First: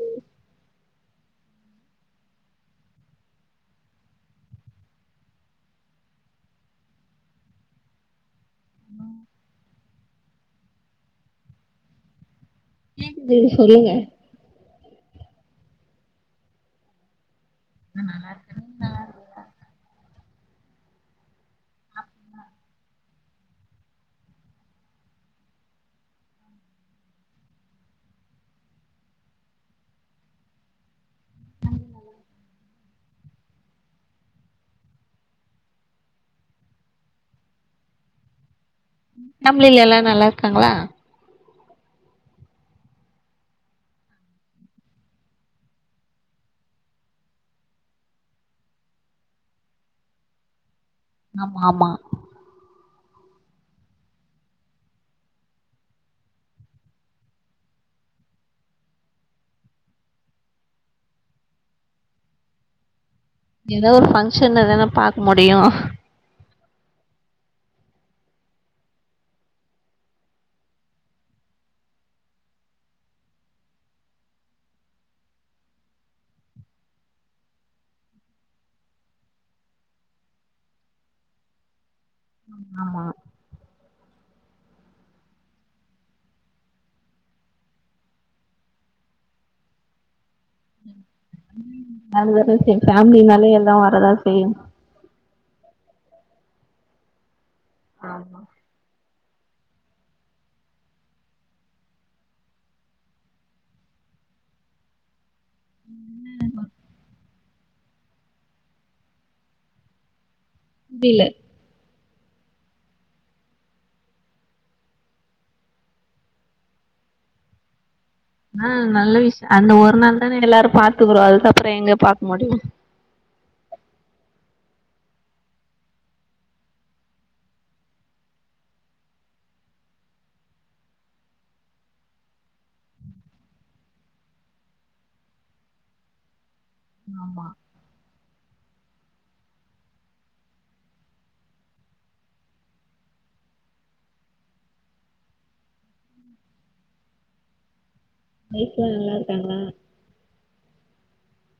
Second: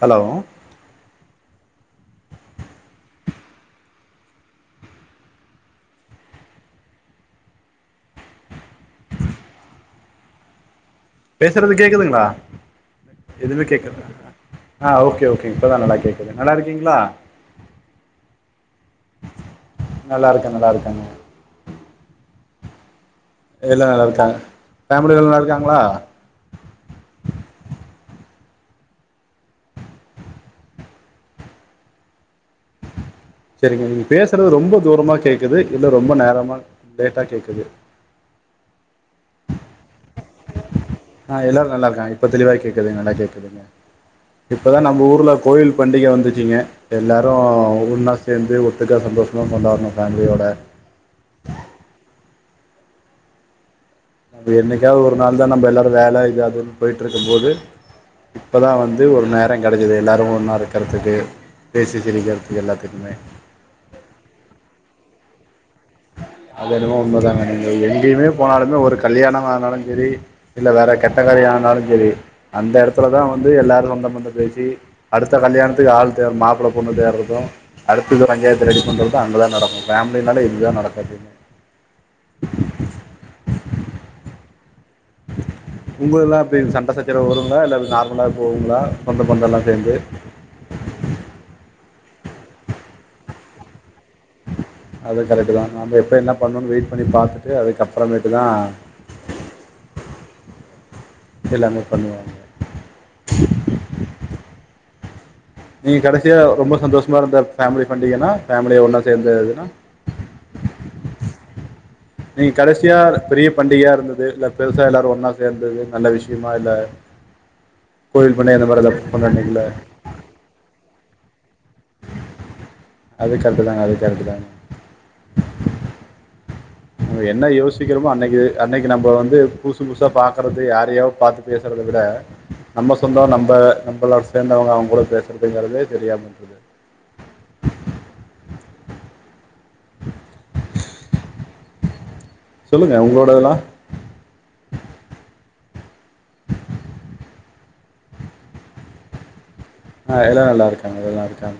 hello பேசுறது கேக்குதுங்ளா கேக்குது எதுவுமு சொல்லுங்க கேக்கல ஆ ஓகே ஓகே இப்பதா நல்லா கேக்குது நல்லா இருக்கீங்ளா நா நல்லாருக்கே நல்லாருக்க நல்லாருக்கேங்க [inaudible] எல்லா நல்லா இருக்காங்க ஃபேமிலி எல்லா நல்லா இருக்காங்ளா [inaudible] செரிங்க நீங்க பேசுறது ரொம்ப தூரமா கேக்குது இல்ல ரொம்ப நேரமா லேட்டா கேக்குது ஃபேம்லில எல்லா நல்லா இருக்காங்களா ஆ எல்லாரு நல்லாருக்காங்க இப்ப தெளிவா கேக்குது நல்லா கேக்குதுங்க இப்பதா நம்ம ஊர்ல கோயில் பண்டிக வந்துச்சுங்க எல்லாரு ஒன்னா சேந்து ஒத்துக்கா சந்தோஷமா கொண்டாடுனோ ஃபேமிலியோட ஆமா ஆமா நம்ப என்னைக்காவ்து ஒரு நாள் தா நம்ப எல்லாரு வேல இது அதுன்னு போயிட்டு இருக்கும் போது இப்பதா வந்து ஒரு நேரோ கெடச்சிது எல்லாரு ஒன்னா இருக்கறதுக்கு பேசி சிரிக்கறதுக் எல்லாத்துக்குமே எதோ ஒரு ஃபங்க்ஷன் எதனா பாக்க முடியு அத என்னமோ உண்மதாங்க நீங்க எங்கயுமே போனாலுமே ஒரு கல்யாணோமானாலு சரி இல்ல வேற கெட்ட காரியோ ஆனாலு சரி அந்த எடத்துலதா வந்து எல்லாரு சொந்த பந்தம் பேசி அடுத்த கல்யாணத்துக்கு ஆள் தே மாப்ள பொண்ணு தேட்றது அடுத்தது பஞ்சாயத்து ரெடி பண்றது அங்கதா நடக்கு ஃபேமிலினால இதுதா நடக்கு அப்டின்னு ஆமா உங்கதுல்லா எப்டி சண்ட சச்சர வருங்களா இல்ல நார்மலா போகுங்களா சொந்த பந்தோல்லா சேர்ந்து அது வர செய்யு ஃபேமிலினாலே எல்லா வரதா செய்யு அது கரெக்ட்தா நாம எப்ப என்ன பண்ணுனு வெயிட் பண்ணி பாத்துட்டு ஆமா அதுக்கப்புறமேட்டுதா எல்லாமே பண்ணுவாங்க நீங்க கடைசியா ரொம்ப சந்தோஷமா இருந்த ஃபேமிலி பண்டீகன்னா ஃபேமிலியா ஒன்னா சேந்து இதுனா டில்ல நீங்க கடைசியா பெரிய பண்டிகையா இருந்தது இல்ல பெருசா எல்லாரு ஒன்னா சேர்ந்தது நல்ல விஷயமா இல்ல ஆ நல்ல விஷயொ கொண்டாடிங்களே அந்த ஒரு நாள் தானே எல்லாரு பாத்துக்குறோ அதுக்கப்றோ எங்க பாக்க முடியு அது கர்ட்டு தாங்க அது கரைட்டு தாங்க நம என்ன யோசிக்கிறோமோ அன்னைக்கு அன்னைக்கு நம்போ வந்து புதுசு புதுசா பாக்கறது யாரையோ பாத்து பேசுறத விட நம்ம சொந்தோ நம்ப நம்பளோ சேர்ந்தவங்க அவங்களோட பேசுறதுங்கறதே தெரியாமக்குது ஆமா சொல்லுங்க உங்களோடதுலா வீட்ல நல்லா இருக்காங்களா ஆ எல்லா நல்லாருக்காங்க நல்லாருக்காங்க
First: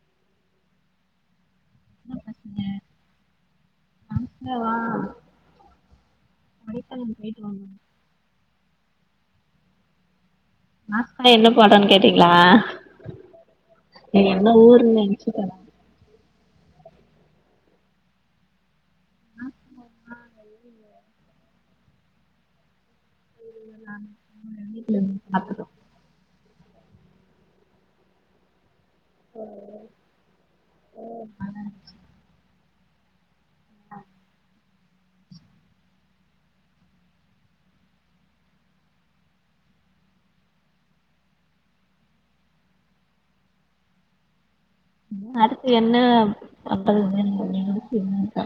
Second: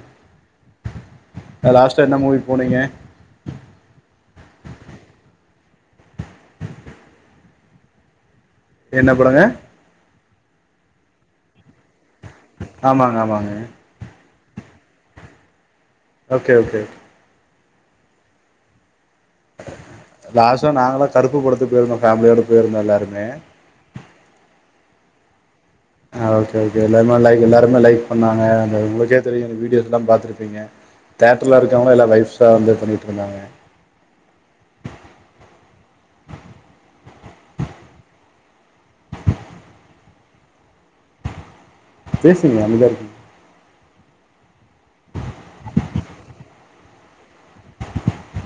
ஆ லாஸ்ட்டா என்ன மூவி போனீங்க லாஸ்ட்டாவா [inaudible] போயிட்டு வந்தோ என்ன படங்க லாஸ்ட்டா என்ன படோன்னு கேட்டீங்களா ஆமாங்க ஆமாங்க நீ என்ன ஊருன்னு நெனச்சிட்ட ஓகே ஓகே லாஸ்டா நாங்களா கருப்பு படத்துக்கு போயிருந்தோ ஃபேமிலியோட போயிருந்தோ எல்லாருமே [inaudible] வீட்ல இருந்து பாத்துட்டோ ஆ ஓகே ஓகே எல்லாருமே லைக் எல்லாருமே லைக் பண்ணாங்க அந்த உங்க ஜே தெரியு அந்த வீடியோஸ் எல்லா பாத்துருப்பீங்க தேட்டர்ல நல்லா இருக்கவங்களா எல்லா லைவ்ஸா வந்து பண்ணிட்டுருந்தாங்க ஆ பேசுங்க அமைதியா இருக்கீங் ம் அடுத்து என்ன அப்பலருந்து எனக்கு ஒன்னே ஒன்னு [inaudible] தா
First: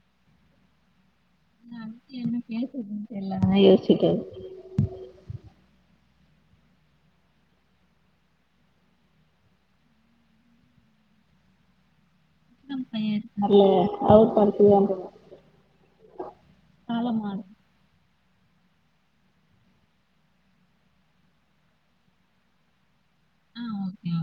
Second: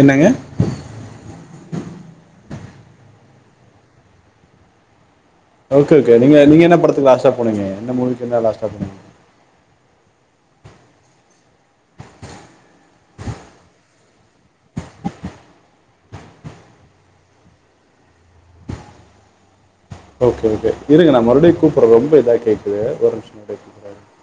என்னங்க இல்ல அடுத்து என்ன பேசுறதுன் தெர்ல அதா யோசிச்சிட்டே இருக்க ஓகே ஓகே நீங்க நீங்க என்ன படத்துக்கு லாஸ்ட்டா போனீங்க என்ன மூவிக்கு என்ன லாஸ்ட்டா போனீங்க [inaudible] ல அவர் படத்துக்கு தா போனோ காலம் மாறு ஓகே ஓகே இருங்க நா மறுபடியு கூப்புற ரொம்ப இதா கேக்குது ஒரு நிமிஷ ஆ கூப்புற ஓகே ஓகே